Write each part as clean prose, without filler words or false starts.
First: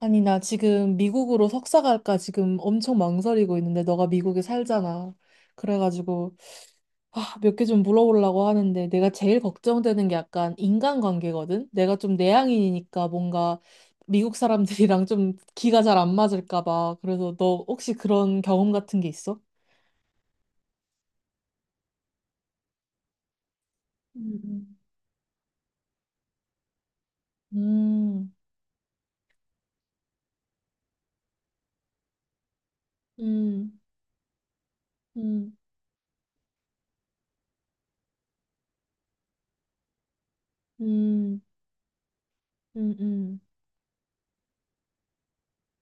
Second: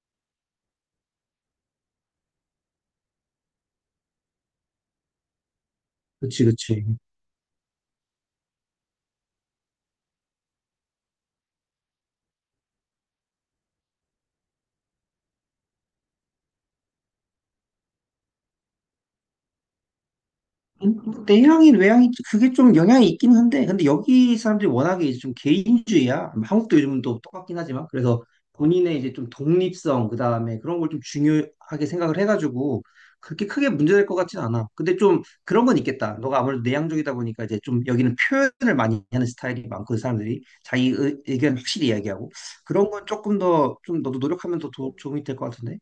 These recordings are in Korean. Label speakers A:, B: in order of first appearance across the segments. A: 아니, 나 지금 미국으로 석사 갈까 지금 엄청 망설이고 있는데, 너가 미국에 살잖아. 그래가지고,
B: 그치, 그치.
A: 아, 몇 개 좀 물어보려고 하는데, 내가 제일 걱정되는 게 약간 인간관계거든? 내가 좀 내향인이니까 뭔가 미국 사람들이랑 좀 기가 잘 안 맞을까 봐. 그래서 너 혹시 그런 경험 같은 게 있어?
B: 음, 내향인, 외향인, 그게 좀 영향이 있긴 한데, 근데 여기 사람들이
A: 음,
B: 워낙에 이제 좀 개인주의야. 한국도 요즘은 또 똑같긴 하지만, 그래서
A: 음,
B: 본인의 이제 좀 독립성, 그 다음에 그런 걸 좀 중요하게 생각을 해가지고, 그렇게 크게
A: 음,
B: 문제될 것 같진 않아. 근데 좀
A: 음,
B: 그런 건 있겠다. 너가 아무래도 내향적이다 보니까 이제 좀 여기는 표현을 많이 하는 스타일이 많고, 사람들이 자기 의-
A: 음,
B: 의견 확실히 이야기하고, 그런
A: 음,
B: 건 조금
A: 음.
B: 더, 좀 너도 노력하면 더 도움이 될 것 같은데?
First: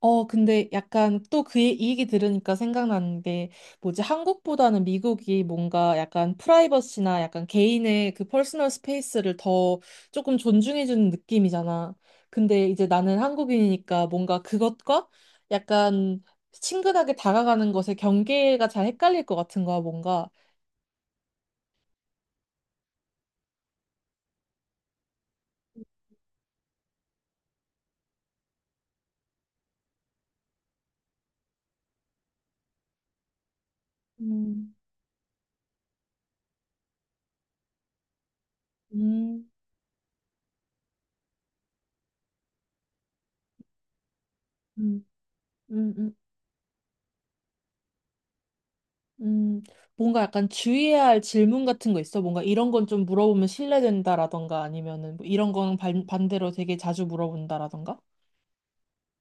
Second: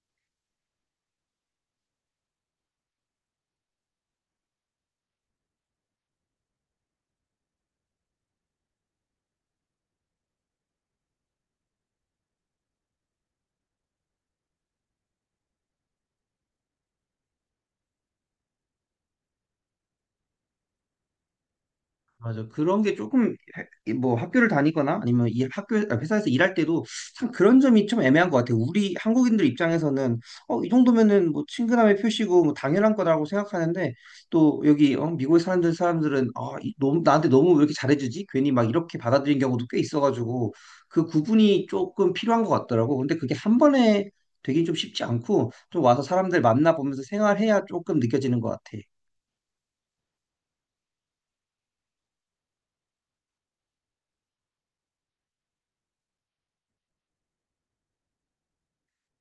A: 어, 근데 약간 또 그 얘기 들으니까 생각나는 게 뭐지? 한국보다는 미국이 뭔가 약간 프라이버시나 약간 개인의 그 퍼스널 스페이스를 더 조금 존중해주는 느낌이잖아. 근데 이제 나는 한국인이니까 뭔가 그것과 약간 친근하게 다가가는 것의 경계가 잘 헷갈릴 것 같은 거야, 뭔가.
B: 맞아. 그런 게 조금 뭐 학교를 다니거나 아니면 이 학교 아, 회사에서 일할 때도 참 그런 점이 좀 애매한 것 같아. 요 우리 한국인들 입장에서는 이 정도면은 뭐 친근함의 표시고 뭐 당연한 거라고 생각하는데 또
A: 음,
B: 여기 미국에 사는 사람들은 아, 너무 나한테 너무 왜 이렇게 잘해주지? 괜히 막 이렇게 받아들인
A: 음,
B: 경우도 꽤 있어가지고 그 구분이 조금 필요한 것 같더라고. 근데 그게 한 번에 되긴 좀 쉽지
A: 음,
B: 않고 좀
A: 음,
B: 와서
A: 음.
B: 사람들 만나보면서 생활해야 조금 느껴지는 것 같아.
A: 음, 뭔가 약간 주의해야 할 질문 같은 거 있어? 뭔가 이런 건 좀 물어보면 신뢰된다라던가 아니면은 뭐 이런 건 반대로 되게 자주 물어본다라던가?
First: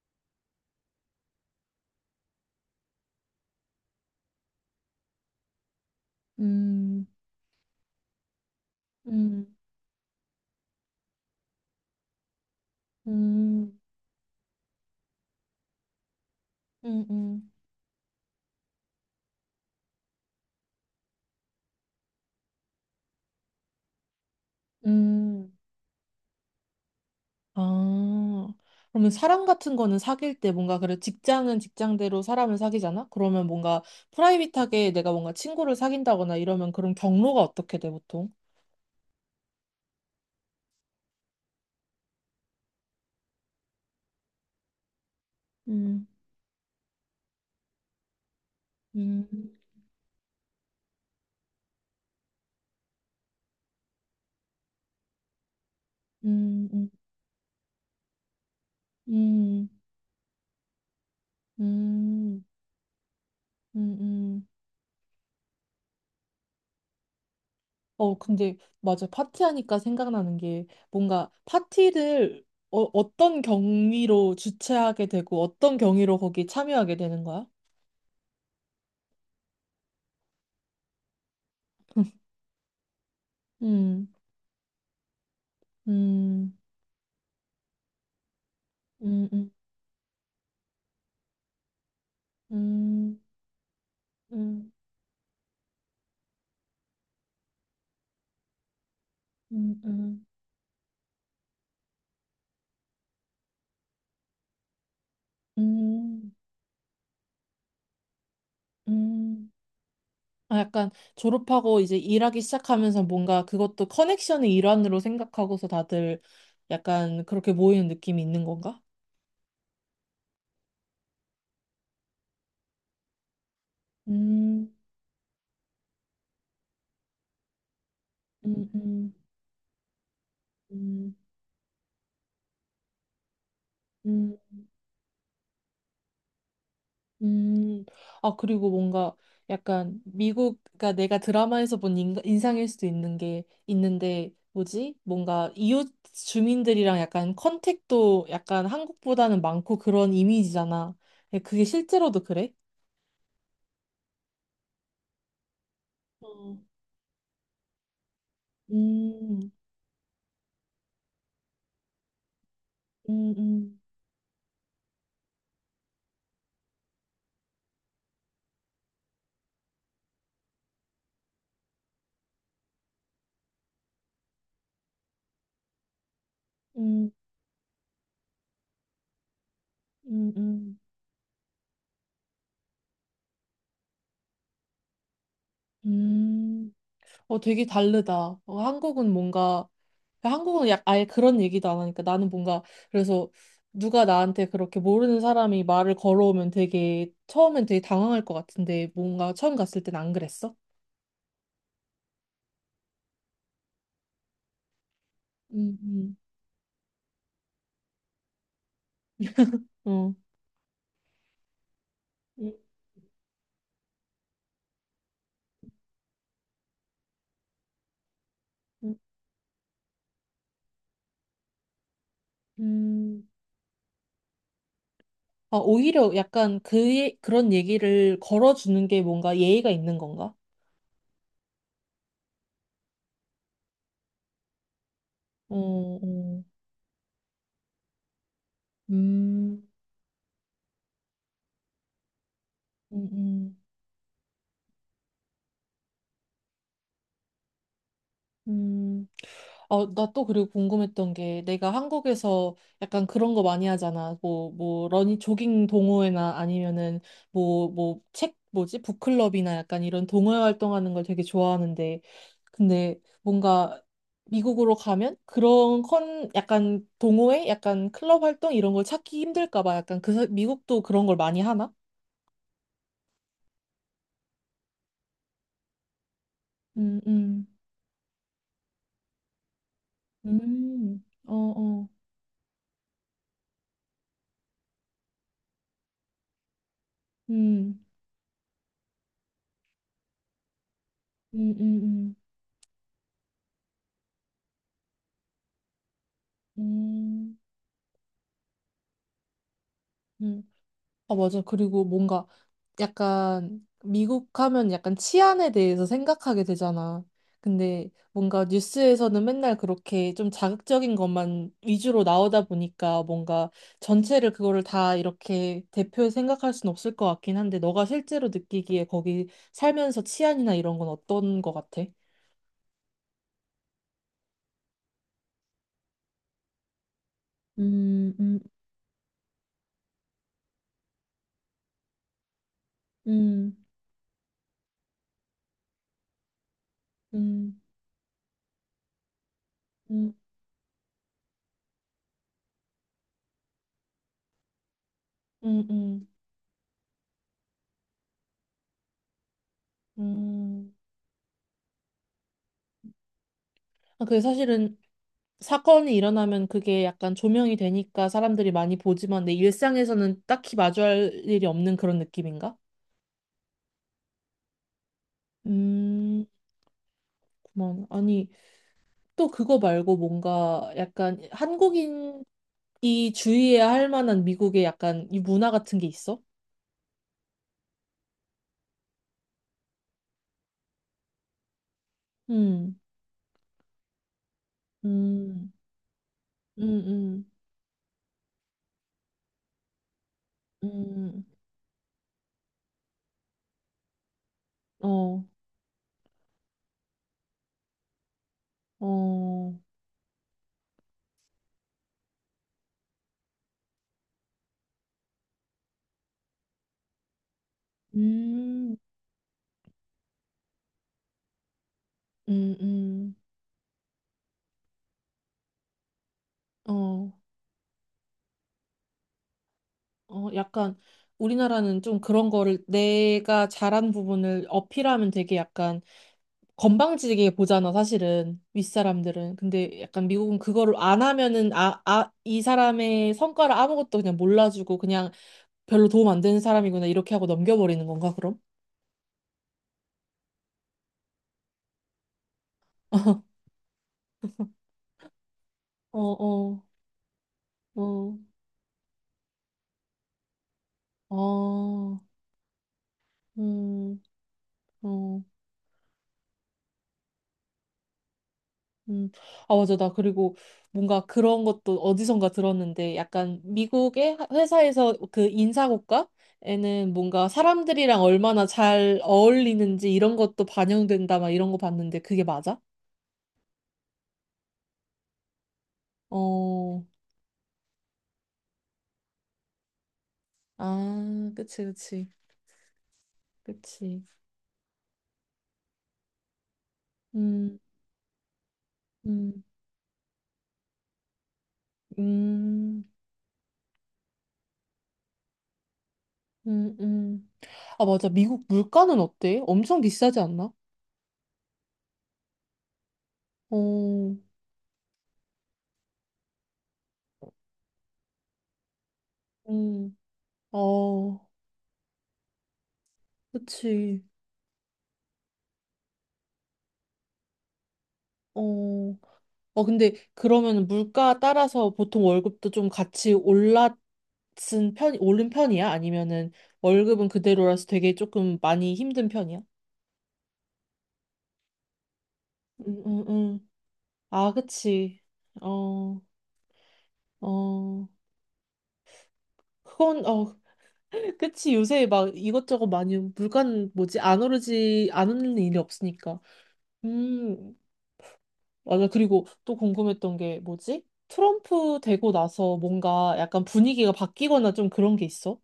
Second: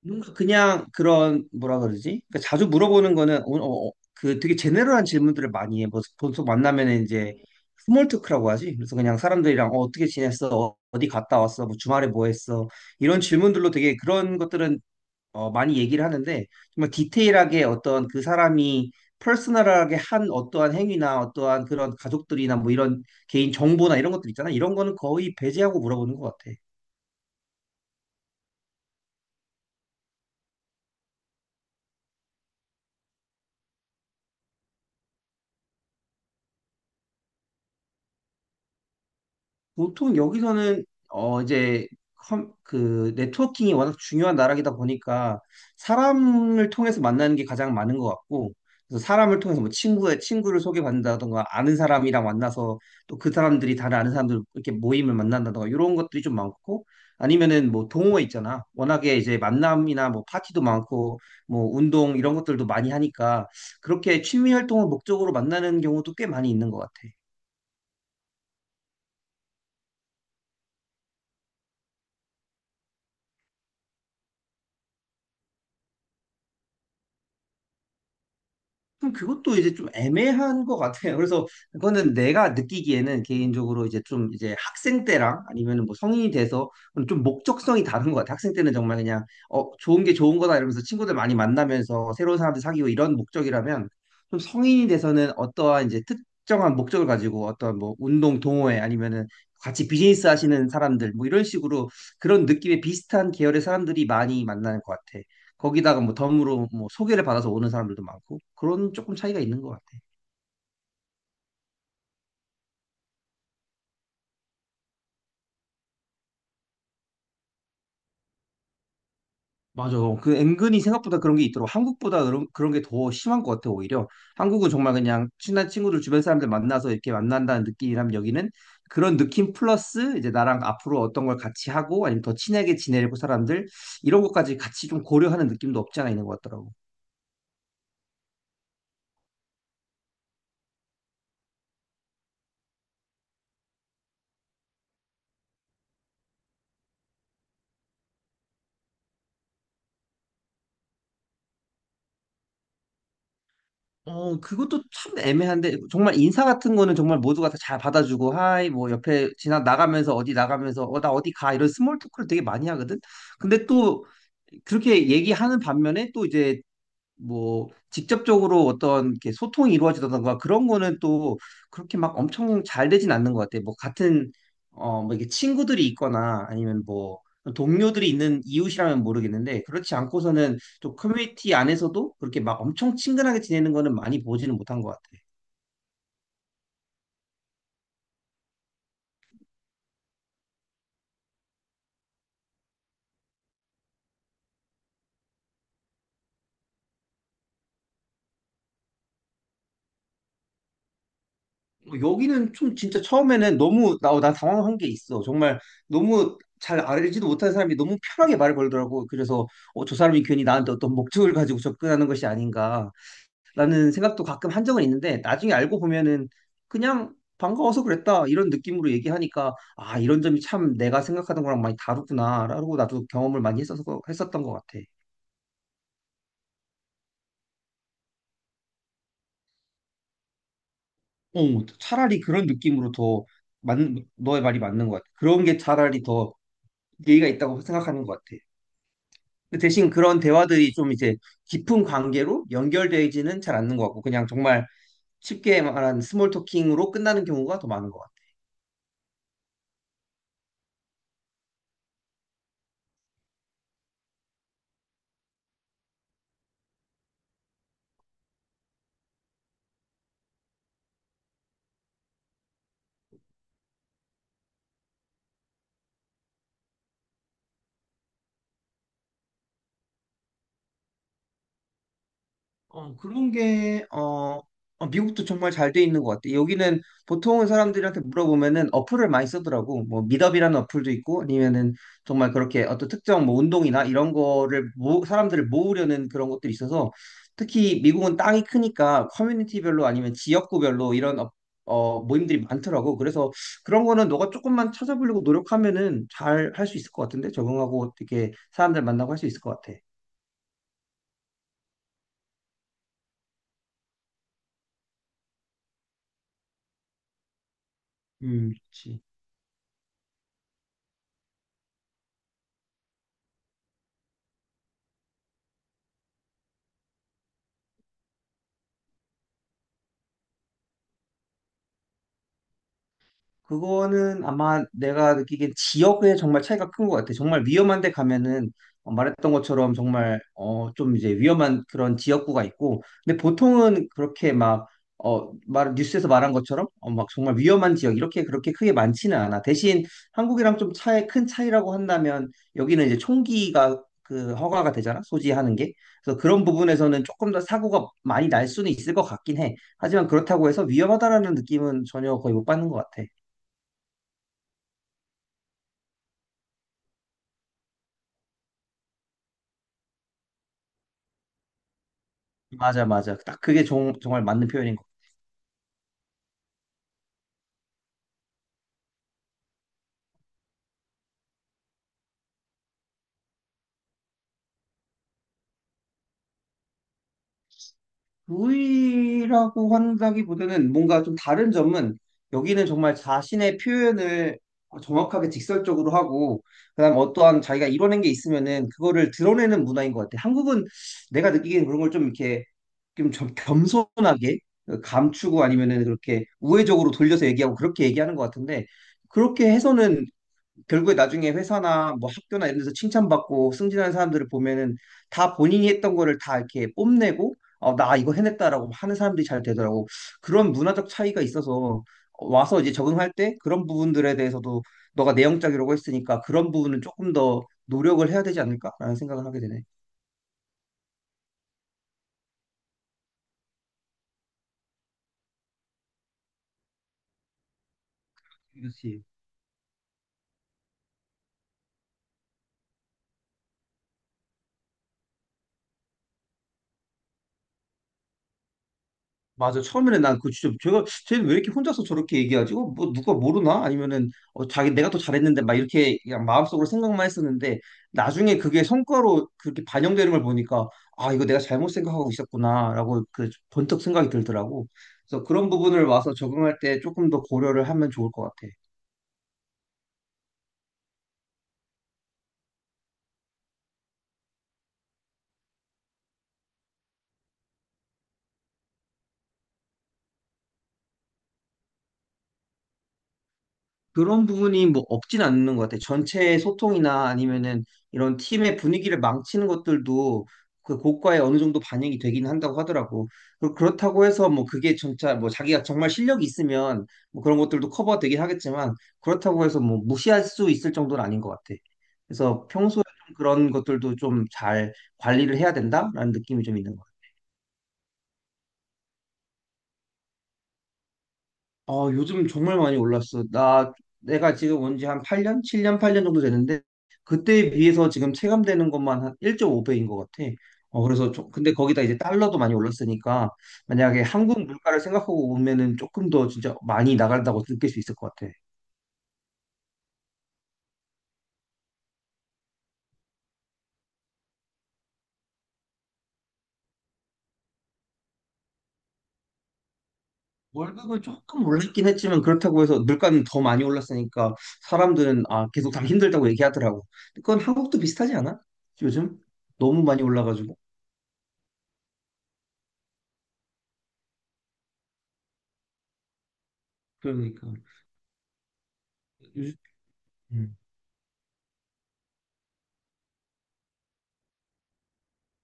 B: 뭔가 그냥 그런 뭐라 그러지? 그러니까 자주 물어보는 거는 그 되게 제네럴한 질문들을 많이 해. 뭐 보통 만나면
A: 음,
B: 이제 스몰 토크라고 하지. 그래서 그냥
A: 음,
B: 사람들이랑 떻게 지냈어? 어디 갔다 왔어? 뭐 주말에 뭐 했어? 이런 질문들로
A: 음,
B: 되게 그런 것들은 많이 얘기를 하는데 정말
A: 음, 음,
B: 디테일하게 어떤 그 사람이 퍼스널하게 한 어떠한 행위나 어떠한 그런 가족들이나 뭐 이런 개인 정보나 이런 것들 있잖아. 이런 거는 거의
A: 음.
B: 배제하고 물어보는 것 같아.
A: 아, 그러면 사람 같은 거는 사귈 때 뭔가 그래 직장은 직장대로 사람을 사귀잖아? 그러면 뭔가 프라이빗하게 내가 뭔가 친구를 사귄다거나 이러면 그런 경로가 어떻게 돼, 보통?
B: 보통 여기서는 이제 그 네트워킹이 워낙 중요한 나라이다 보니까
A: 음,
B: 사람을 통해서 만나는 게 가장 많은 것 같고, 그래서
A: 음,
B: 사람을 통해서 뭐 친구의 친구를 소개받는다던가 아는 사람이랑 만나서 또 그 사람들이 다른 아는 사람들 이렇게 모임을 만난다던가 이런 것들이 좀
A: 음,
B: 많고,
A: 음,
B: 아니면은 뭐 동호회 있잖아. 워낙에 이제
A: 음,
B: 만남이나 뭐 파티도 많고 뭐 운동 이런
A: 음,
B: 것들도 많이 하니까 그렇게
A: 음.
B: 취미 활동을 목적으로 만나는 경우도 꽤 많이 있는 것 같아.
A: 어, 근데 맞아. 파티하니까 생각나는 게 뭔가 파티를 어, 어떤 경위로 주최하게 되고 어떤 경위로 거기 참여하게 되는 거야?
B: 그럼 그것도 이제 좀 애매한 것 같아요. 그래서 그거는 내가 느끼기에는 개인적으로 이제
A: 음,
B: 좀 이제 학생 때랑 아니면 뭐 성인이
A: 음,
B: 돼서 좀 목적성이 다른 것 같아요. 학생 때는 정말 그냥
A: 음, 음,
B: 좋은 게 좋은 거다 이러면서 친구들 많이 만나면서 새로운 사람들 사귀고 이런
A: 음,
B: 목적이라면, 좀
A: 음,
B: 성인이 돼서는 어떠한 이제 특정한 목적을 가지고 어떤 뭐 운동 동호회 아니면은
A: 음,
B: 같이
A: 음,
B: 비즈니스 하시는 사람들 뭐 이런 식으로 그런 느낌의 비슷한 계열의 사람들이 많이 만나는 것 같아. 거기다가 뭐
A: 음.
B: 덤으로 뭐 소개를 받아서 오는 사람들도 많고 그런 조금 차이가
A: 음.
B: 있는 것 같아.
A: 아, 약간 졸업하고 이제 일하기 시작하면서 뭔가 그것도 커넥션의 일환으로 생각하고서 다들 약간 그렇게 모이는 느낌이 있는 건가?
B: 맞아. 그 은근히 생각보다 그런 게 있더라고. 한국보다 그런 게 더 심한 것 같아, 오히려.
A: 음,
B: 한국은 정말 그냥 친한 친구들 주변 사람들 만나서 이렇게 만난다는 느낌이라면, 여기는
A: 음, 음,
B: 그런 느낌 플러스 이제 나랑 앞으로
A: 음,
B: 어떤 걸 같이 하고 아니면 더 친하게 지내려고 사람들 이런
A: 음.
B: 것까지 같이 좀 고려하는 느낌도 없지 않아 있는 것 같더라고.
A: 음, 아, 그리고 뭔가 약간 미국, 그러니까 내가 드라마에서 본 인상일 수도 있는 게 있는데, 뭐지? 뭔가 이웃 주민들이랑 약간 컨택도 약간 한국보다는 많고 그런 이미지잖아. 근데 그게 실제로도 그래?
B: 그것도 참 애매한데, 정말 인사
A: 어.
B: 같은 거는 정말 모두가 다 잘 받아주고, 하이, 뭐, 옆에
A: 음,
B: 지나 나가면서, 어디 나가면서, 나 어디 가, 이런 스몰 토크를 되게 많이 하거든? 근데
A: 음,
B: 또, 그렇게 얘기하는 반면에 또 이제 뭐 직접적으로 어떤 이렇게 소통이 이루어지던가 그런 거는 또 그렇게 막 엄청 잘 되진 않는 것 같아. 뭐 같은 어뭐 이게 친구들이 있거나 아니면
A: 음,
B: 뭐 동료들이 있는 이웃이라면 모르겠는데, 그렇지
A: 음, 음,
B: 않고서는
A: 음,
B: 또 커뮤니티 안에서도 그렇게 막 엄청 친근하게 지내는 거는 많이 보지는 못한 것 같아.
A: 음. 어, 되게 다르다. 어, 한국은 뭔가, 한국은 약 아예 그런 얘기도 안 하니까 나는 뭔가, 그래서 누가 나한테 그렇게 모르는 사람이 말을 걸어오면 되게, 처음엔 되게 당황할 것 같은데, 뭔가 처음 갔을 땐 안 그랬어?
B: 여기는 좀 진짜 처음에는 너무 나 당황한 게 있어. 정말
A: 음,
B: 너무 잘 알지도 못하는 사람이 너무 편하게 말을 걸더라고. 그래서 저
A: 어.
B: 사람이 괜히 나한테 어떤 목적을 가지고 접근하는 것이
A: 음,
B: 아닌가 라는 생각도 가끔 한 적은 있는데, 나중에 알고 보면은 그냥 반가워서 그랬다 이런 느낌으로
A: 음,
B: 얘기하니까 아 이런 점이 참 내가 생각하던 거랑 많이 다르구나 라고 나도
A: 음.
B: 경험을 많이 했어서 했었던 것 같아.
A: 아, 오히려 약간 그, 그런 얘기를 걸어주는 게 뭔가 예의가 있는 건가?
B: 차라리 그런 느낌으로 더 맞 너의 말이 맞는 것 같아. 그런 게
A: 어,
B: 차라리 더
A: 어.
B: 예의가 있다고 생각하는 것 같아. 근데
A: 음,
B: 대신 그런 대화들이 좀 이제 깊은 관계로
A: 음,
B: 연결되지는 잘
A: 음,
B: 않는 것 같고, 그냥 정말 쉽게 말한 스몰 토킹으로 끝나는 경우가 더 많은 것 같아.
A: 음. 어, 나 또 그리고 궁금했던 게 내가 한국에서 약간 그런 거 많이 하잖아. 러닝, 조깅 동호회나 아니면은 책, 뭐지? 북클럽이나 약간 이런 동호회 활동하는 걸 되게 좋아하는데. 근데 뭔가 미국으로 가면 그런 약간 동호회? 약간 클럽 활동 이런 걸 찾기 힘들까 봐. 약간 그, 미국도 그런 걸 많이 하나?
B: 어, 그런 게, 어, 어, 미국도 정말 잘 돼 있는 것 같아. 여기는
A: 음,
B: 보통은
A: 음,
B: 사람들한테 물어보면은 어플을 많이 쓰더라고. 뭐, 미더이 라는 어플도 있고,
A: 어,
B: 아니면은
A: 어,
B: 정말 그렇게 어떤 특정 뭐 운동이나 이런 거를 사람들을 모으려는 그런 것들이 있어서, 특히
A: 음,
B: 미국은 땅이 크니까 커뮤니티별로 아니면 지역구별로 이런
A: 음, 음,
B: 모임들이 많더라고. 그래서 그런 거는 너가 조금만 찾아보려고 노력하면은 잘
A: 음,
B: 할 수 있을 것 같은데?
A: 음,
B: 적응하고 이렇게 사람들 만나고 할 수 있을 것 같아.
A: 음. 아, 맞아. 그리고 뭔가 약간 미국 하면 약간 치안에 대해서 생각하게 되잖아. 근데 뭔가
B: 그치.
A: 뉴스에서는 맨날 그렇게 좀 자극적인 것만 위주로 나오다 보니까 뭔가 전체를 그거를 다 이렇게 대표해 생각할 순 없을 것 같긴 한데 너가 실제로 느끼기에 거기 살면서 치안이나 이런 건 어떤 것 같아?
B: 그거는 아마 내가 느끼기엔 지역에 정말 차이가 큰 것 같아. 정말 위험한 데
A: 음, 음,
B: 가면은 말했던 것처럼 정말 좀 이제 위험한 그런 지역구가 있고, 근데
A: 음,
B: 보통은 그렇게 막 뉴스에서 말한 것처럼 막 정말
A: 음,
B: 위험한 지역 이렇게 그렇게 크게 많지는 않아. 대신
A: 음,
B: 한국이랑 좀 차이 큰 차이라고 한다면, 여기는 이제 총기가 그 허가가 되잖아, 소지하는
A: 음,
B: 게.
A: 음,
B: 그래서 그런 부분에서는 조금 더 사고가 많이 날 수는 있을 것 같긴 해. 하지만 그렇다고 해서
A: 음.
B: 위험하다라는 느낌은 전혀 거의 못 받는 것 같아.
A: 아, 그게 사실은 사건이 일어나면 그게 약간 조명이 되니까 사람들이 많이 보지만 내 일상에서는 딱히 마주할 일이 없는 그런 느낌인가?
B: 맞아, 맞아. 딱 그게 정 말 맞는 표현인 것 같아.
A: 음, 그만. 아니, 또 그거 말고 뭔가 약간 한국인이 주의해야 할 만한 미국의 약간 이 문화 같은 게 있어?
B: 루이라고 한다기보다는 뭔가 좀 다른 점은, 여기는
A: 음,
B: 정말 자신의 표현을 정확하게
A: 음,
B: 직설적으로 하고,
A: 음,
B: 그다음
A: 음,
B: 어떠한 자기가 이뤄낸 게 있으면은 그거를 드러내는 문화인 것 같아. 한국은
A: 음,
B: 내가 느끼기엔 그런 걸 좀 이렇게 좀 겸손하게
A: 어,
B: 감추고 아니면은 그렇게 우회적으로 돌려서 얘기하고 그렇게 얘기하는 것 같은데, 그렇게
A: 어,
B: 해서는 결국에 나중에 회사나 뭐 학교나 이런 데서 칭찬받고 승진하는 사람들을 보면은 다 본인이 했던 거를 다 이렇게 뽐내고 나 이거 해냈다라고
A: 음,
B: 하는 사람들이 잘 되더라고. 그런 문화적 차이가 있어서
A: 음,
B: 와서 이제 적응할
A: 음,
B: 때 그런 부분들에 대해서도 너가 내형적이라고 했으니까 그런 부분은
A: 어.
B: 조금 더 노력을 해야 되지 않을까라는 생각을 하게 되네.
A: 어, 약간 우리나라는 좀 그런 거를 내가 잘한 부분을 어필하면 되게 약간 건방지게 보잖아, 사실은.
B: 그렇지.
A: 윗사람들은. 근데 약간 미국은 그거를 안 하면은 아, 아, 이 사람의 성과를 아무것도 그냥 몰라주고 그냥 별로 도움 안 되는 사람이구나 이렇게 하고 넘겨버리는 건가, 그럼?
B: 맞아. 처음에는 난 그 진짜 제가 쟤는 왜 이렇게 혼자서 저렇게 얘기하지? 뭐 누가 모르나? 아니면은 어, 자기 내가 더 잘했는데 막 이렇게
A: 어,
B: 그냥
A: 어,
B: 마음속으로 생각만 했었는데,
A: 어,
B: 나중에 그게 성과로 그렇게 반영되는 걸 보니까 아 이거 내가 잘못
A: 어,
B: 생각하고 있었구나라고 그 번뜩
A: 음,
B: 생각이 들더라고.
A: 어.
B: 그래서 그런 부분을 와서 적응할 때 조금 더 고려를 하면 좋을 것 같아.
A: 음, 아, 맞아. 나 그리고 뭔가 그런 것도 어디선가 들었는데 약간 미국의 회사에서 그 인사고과에는 뭔가 사람들이랑 얼마나 잘 어울리는지 이런 것도 반영된다 막 이런 거 봤는데 그게 맞아?
B: 그런 부분이 뭐 없진 않는 것 같아요. 전체의
A: 어,
B: 소통이나 아니면은 이런 팀의 분위기를 망치는 것들도 그 고과에
A: 아,
B: 어느 정도
A: 그치,
B: 반영이
A: 그치,
B: 되긴 한다고 하더라고. 그-
A: 그치.
B: 그렇다고 해서 뭐 그게 진짜 뭐 자기가 정말 실력이 있으면 뭐 그런
A: 음,
B: 것들도 커버가 되긴 하겠지만,
A: 음,
B: 그렇다고 해서 뭐 무시할 수 있을 정도는 아닌 것 같아. 그래서 평소에
A: 음,
B: 좀 그런 것들도 좀 잘 관리를 해야 된다라는 느낌이 좀 있는
A: 음,
B: 것 같아.
A: 음. 아, 맞아. 미국 물가는 어때? 엄청 비싸지 않나?
B: 요즘 정말 많이 올랐어.
A: 어,
B: 내가 지금 온 지 한 8년? 7년, 8년 정도 됐는데 그때에 비해서 지금 체감되는 것만 한 1.5배인
A: 음,
B: 것 같아. 그래서,
A: 어,
B: 근데 거기다 이제 달러도 많이 올랐으니까, 만약에
A: 그치.
B: 한국 물가를 생각하고 오면은 조금 더 진짜 많이 나간다고 느낄 수 있을 것 같아.
A: 어. 어, 근데 그러면 물가 따라서 보통 월급도 좀 같이 올랐은 편, 오른 편이야? 아니면은 월급은 그대로라서 되게 조금 많이 힘든 편이야?
B: 월급은 조금 올랐긴 했지만, 그렇다고 해서
A: 응, 응,
B: 물가는 더
A: 응.
B: 많이
A: 아,
B: 올랐으니까,
A: 그치.
B: 사람들은, 아, 계속 다
A: 어,
B: 힘들다고 얘기하더라고. 그건 한국도
A: 어.
B: 비슷하지 않아? 요즘? 너무 많이
A: 그건, 어.
B: 올라가지고.
A: 그치. 요새 막 이것저것 많이, 물가는 뭐지? 안 오르지, 안 오르는 일이 없으니까.
B: 그러니까.
A: 음, 맞아. 그리고 또
B: 요즘-
A: 궁금했던 게 뭐지? 트럼프 되고 나서 뭔가 약간 분위기가 바뀌거나 좀 그런 게 있어?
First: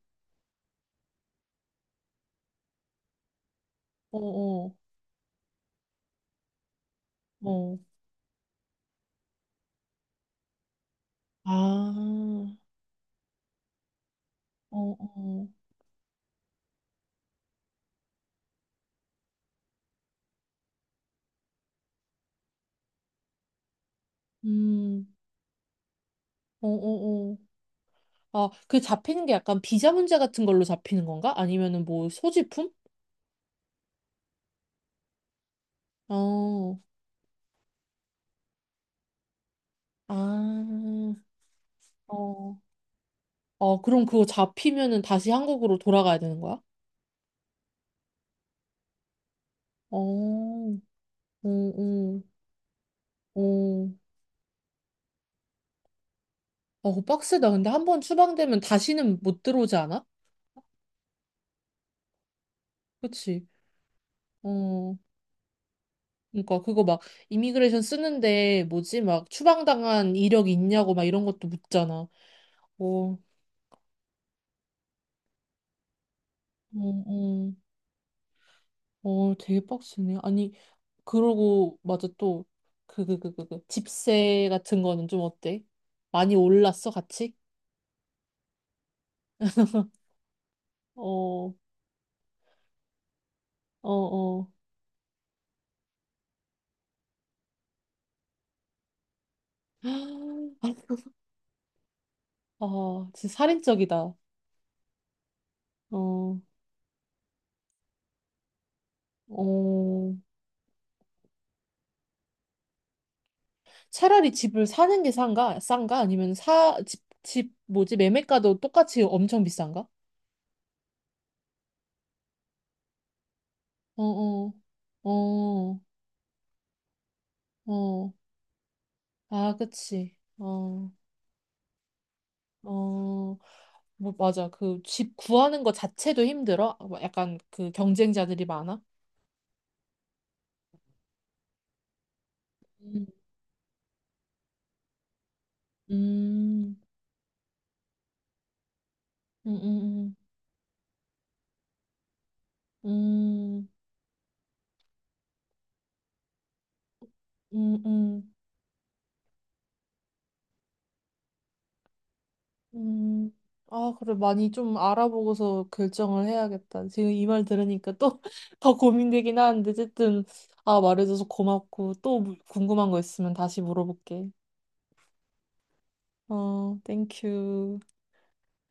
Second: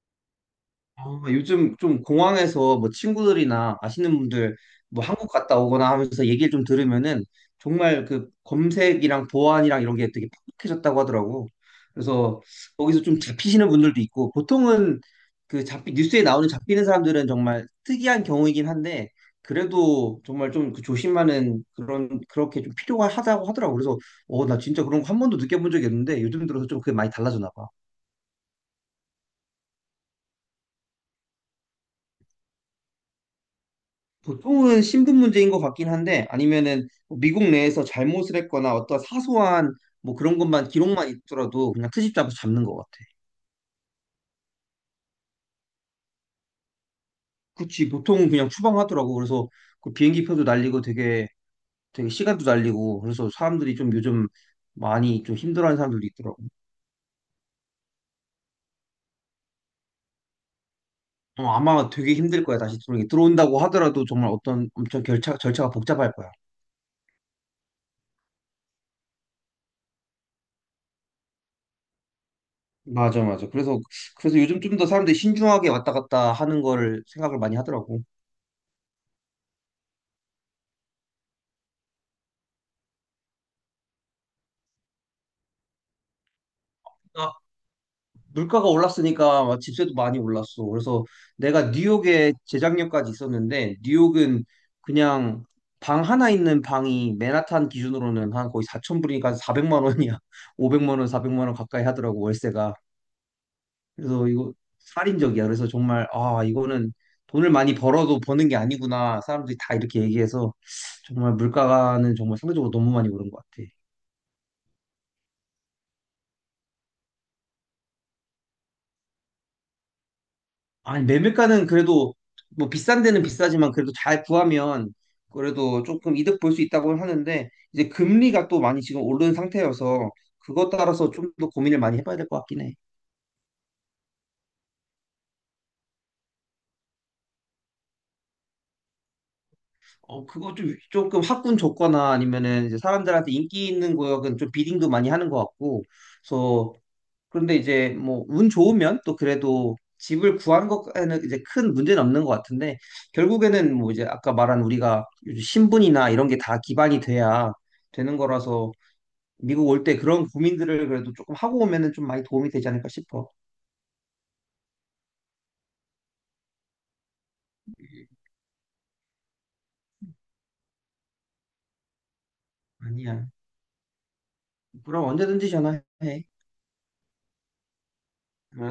B: 아, 요즘 좀 공항에서 뭐 친구들이나 아시는 분들
A: 어어. 어.
B: 뭐 한국 갔다 오거나 하면서 얘기를 좀 들으면은
A: 어, 어.
B: 정말 그 검색이랑 보안이랑 이런 게 되게 팍팍해졌다고 하더라고. 그래서
A: 아,
B: 거기서 좀 잡히시는 분들도 있고, 보통은
A: 어어.
B: 그 잡히 뉴스에 나오는 잡히는 사람들은 정말 특이한 경우이긴 한데, 그래도 정말 좀 그 조심하는 그런 그렇게 좀 필요하다고 하더라고. 그래서 나 진짜 그런
A: 음,
B: 거 한 번도 느껴본 적이 없는데 요즘 들어서 좀 그게 많이
A: 어어어.
B: 달라졌나 봐.
A: 아, 그 잡히는 게 약간 비자 문제 같은 걸로 잡히는 건가? 아니면은 뭐 소지품?
B: 보통은 신분 문제인 것 같긴 한데,
A: 어,
B: 아니면은 뭐 미국 내에서 잘못을 했거나 어떤 사소한 뭐
A: 아,
B: 그런 것만 기록만 있더라도 그냥 트집 잡아서
A: 어.
B: 잡는 것 같아.
A: 어, 그럼 그거 잡히면은 다시 한국으로 돌아가야 되는 거야?
B: 그치. 보통은 그냥 추방하더라고. 그래서 그
A: 어,
B: 비행기 표도
A: 어,
B: 날리고 되게
A: 어,
B: 시간도 날리고, 그래서 사람들이
A: 어.
B: 좀 요즘 많이 좀 힘들어하는 사람들도 있더라고.
A: 어, 그거 빡세다. 근데 한 번 추방되면 다시는 못 들어오지 않아?
B: 아마 되게 힘들 거야. 다시 들어오는 게,
A: 그치?
B: 들어온다고 하더라도 정말 어떤
A: 어.
B: 엄청 절차가 복잡할 거야.
A: 그러니까 그거 막 이미그레이션 쓰는데 뭐지? 막 추방당한 이력 있냐고 막 이런 것도 묻잖아. 어,
B: 맞아, 맞아. 그래서 요즘 좀 더 사람들이 신중하게 왔다 갔다 하는
A: 어,
B: 거를 생각을
A: 어,
B: 많이 하더라고.
A: 어, 되게 빡세네. 아니, 그러고, 맞아, 또, 집세 같은 거는 좀 어때? 많이 올랐어, 같이?
B: 물가가 올랐으니까 집세도 많이 올랐어. 그래서
A: 어,
B: 내가 뉴욕에 재작년까지 있었는데,
A: 어,
B: 뉴욕은
A: 어.
B: 그냥 방 하나 있는 방이 맨하탄 기준으로는 한 거의 4천 불이니까 400만 원이야. 500만 원, 400만 원 가까이 하더라고, 월세가.
A: 아, 진짜 살인적이다.
B: 그래서 이거 살인적이야. 그래서 정말
A: 어,
B: 아 이거는 돈을 많이 벌어도 버는 게 아니구나. 사람들이 다 이렇게
A: 어.
B: 얘기해서 정말 물가는 정말 상대적으로 너무 많이 오른 것 같아.
A: 차라리 집을 사는 게 싼가? 싼가? 아니면 집, 뭐지? 매매가도 똑같이 엄청 비싼가?
B: 아니, 매물가는 그래도 뭐 비싼 데는 비싸지만 그래도
A: 어,
B: 잘
A: 어,
B: 구하면
A: 어,
B: 그래도 조금 이득 볼 수 있다고 하는데, 이제
A: 어.
B: 금리가 또 많이 지금 오른
A: 아,
B: 상태여서
A: 그치.
B: 그것
A: 어,
B: 따라서 좀 더 고민을 많이 해봐야 될 것 같긴 해.
A: 어. 뭐, 맞아. 그 집 구하는 거 자체도 힘들어? 뭐 약간 그 경쟁자들이 많아?
B: 그거 좀 조금 학군 좋거나 아니면은 이제
A: 음,
B: 사람들한테 인기 있는 구역은 좀 비딩도 많이 하는 것 같고, 그래서
A: 음,
B: 그런데 이제 뭐 운 좋으면 또
A: 음,
B: 그래도
A: 음,
B: 집을 구한 것에는 이제 큰 문제는 없는 것 같은데,
A: 음,
B: 결국에는 뭐 이제 아까 말한 우리가 요즘 신분이나 이런 게 다 기반이 돼야
A: 음,
B: 되는
A: 음,
B: 거라서, 미국 올 때 그런 고민들을 그래도 조금 하고 오면은 좀 많이 도움이 되지 않을까 싶어.
A: 음. 아, 그래. 많이 좀 알아보고서 결정을 해야겠다. 지금 이 말 들으니까 또 더 고민되긴 하는데, 어쨌든, 아, 말해줘서 고맙고, 또 뭐 궁금한 거
B: 아니야.
A: 있으면 다시 물어볼게.
B: 그럼 언제든지 전화해.
A: 어, 땡큐.
B: 응.